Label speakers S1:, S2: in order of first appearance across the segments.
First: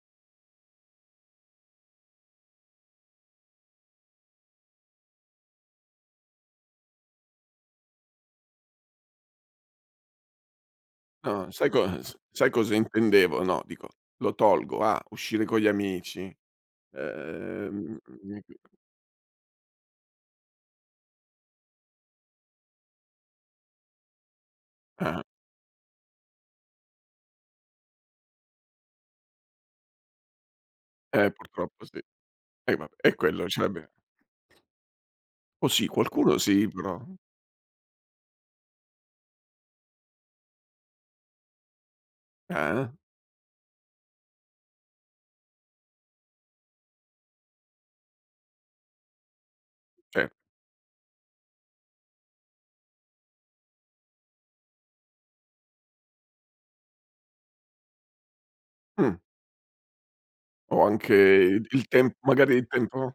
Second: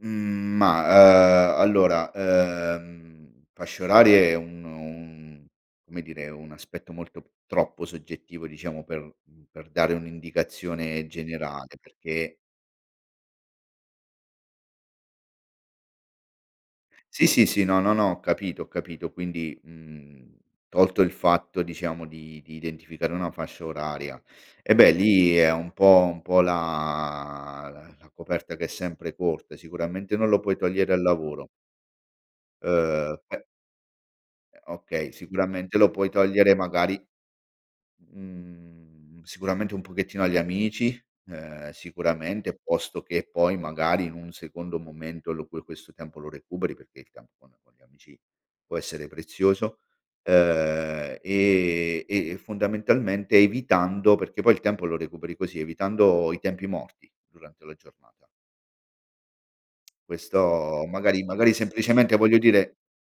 S1: Mhmm, ma ehm, allora, ehm, fasce orarie è uno un come dire, un aspetto molto troppo soggettivo diciamo per per dare un'indicazione
S2: No, sai
S1: generale
S2: cos
S1: perché
S2: sai cosa intendevo? No, dico, lo tolgo a uscire con gli amici,
S1: Sì, sì, sì, no, no,
S2: ehm,
S1: no, ho
S2: mhmm
S1: capito, ho capito. Quindi, mhmm, tolto il fatto, diciamo, di di identificare una fascia oraria. Eh, beh,
S2: Ah.
S1: lì è un po' un po' la la coperta che è sempre corta, sicuramente non lo puoi togliere al
S2: Eh,
S1: lavoro.
S2: purtroppo, sì. Eh, vabbè, e
S1: Ehm, poi
S2: quello ce l'abbiam
S1: Uhm, okay.
S2: O
S1: Sicuramente
S2: sì?
S1: lo puoi
S2: Qualcuno
S1: togliere
S2: sì,
S1: magari
S2: però.
S1: mhmm, sicuramente un pochettino agli amici, ehm, sicuramente
S2: Ah, eh.
S1: posto che poi magari in un secondo momento lo puoi questo tempo lo recuperi perché il tempo con con gli amici può essere prezioso,
S2: Sì.
S1: ehm, e e, fondamentalmente, evitando perché poi il tempo lo recuperi così, evitando i tempi morti durante la giornata.
S2: Mh. O
S1: Questo
S2: anche
S1: magari magari
S2: il il tem
S1: semplicemente voglio
S2: magari il
S1: dire
S2: tempo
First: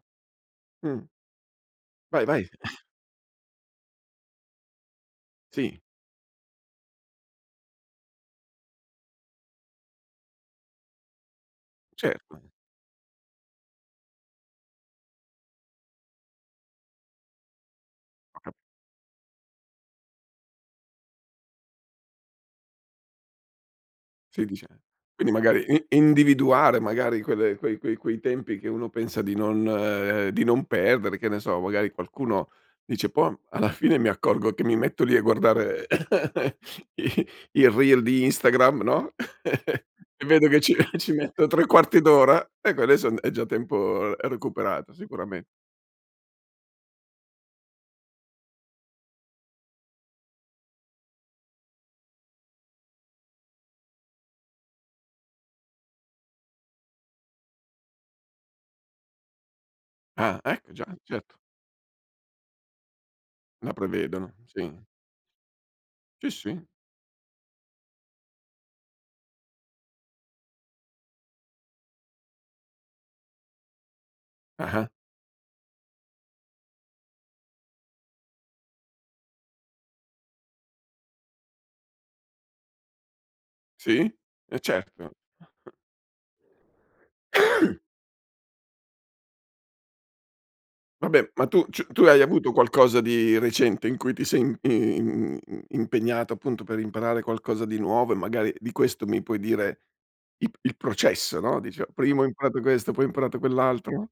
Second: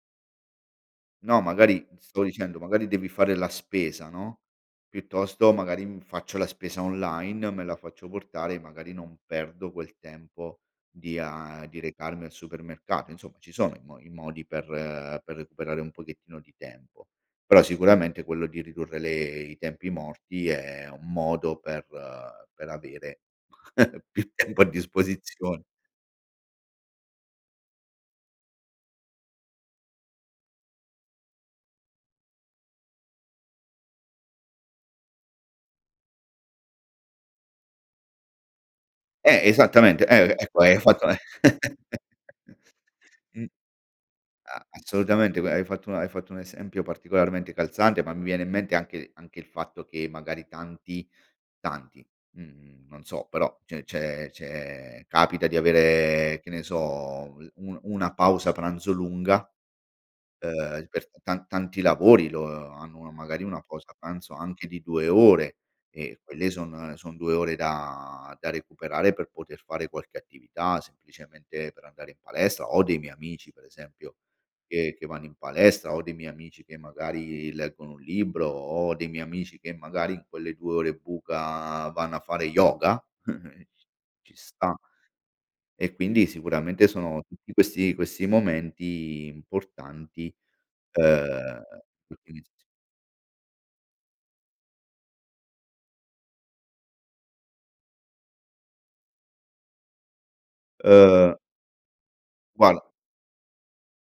S2: mh.
S1: No, magari, stavo
S2: Vai, vai.
S1: dicendo, magari devi fare la spesa, no, piuttosto
S2: Sì.
S1: magari mi faccio la spesa online, me la faccio portare, magari non perdo quel tempo di ehm, di recarmi al
S2: Certo.
S1: supermercato, insomma, ci sono i mo i modi per per recuperare un pochettino di tempo. Però sicuramente quello di ridurre le i tempi morti è un modo per per avere più
S2: Sì,
S1: tempo a
S2: dice quindi,
S1: disposizione.
S2: magari i individuare magari quelle quei quei quei tempi che uno pensa di non di non perdere, che ne so, magari qualcuno dice: "Bon, alla fine mi accorgo che mi metto lì a guardare i il reel di Instagram", no?
S1: Eh, esattamente.
S2: E
S1: Eh,
S2: vedo che
S1: ecco,
S2: ci
S1: hai fatto
S2: ci
S1: un
S2: metto tre quarti d'ora, ecco adesso è n è già
S1: Mh.
S2: tempo è
S1: A
S2: recuperato
S1: assolutamente
S2: sicurame
S1: q hai fatto hai fatto un esempio particolarmente calzante, ma mi viene in mente anche anche il fatto che magari tanti tanti, mhmm, non so, però, ce n c'è c'è capita di avere, che ne so, l un una pausa pranzo lunga,
S2: Ah, ecco, già,
S1: ehm, per
S2: certo.
S1: ta tanti lavori lo hanno magari una
S2: La
S1: pausa pranzo
S2: prevedono.
S1: anche di
S2: Sì.
S1: 2 ore e
S2: Sì,
S1: quelle
S2: sì.
S1: son son 2 ore da da recuperare per poter fare qualche attività, semplicemente per andare in palestra. Ho dei miei amici, per esempio,
S2: Ah-ah.
S1: che che vanno in palestra, ho dei miei amici che magari leggono un libro, ho dei miei amici che magari in quelle 2 ore buca vanno a fare yoga. C
S2: Sì.
S1: ci
S2: Eh,
S1: sta.
S2: certo.
S1: E quindi sicuramente sono tutti questi questi momenti importanti,
S2: Vabbè, ma
S1: ehm,.
S2: tu ci tu hai avuto
S1: [unintelligible]
S2: qualcosa di recente in cui ti sei in i i in impegnato appunto per imparare qualcosa di nuovo e magari di questo mi puoi dire ip il
S1: Ehm
S2: processo, no, dice: "Prima ho imparato
S1: guarda
S2: questo, poi ho imparato quell'altro?"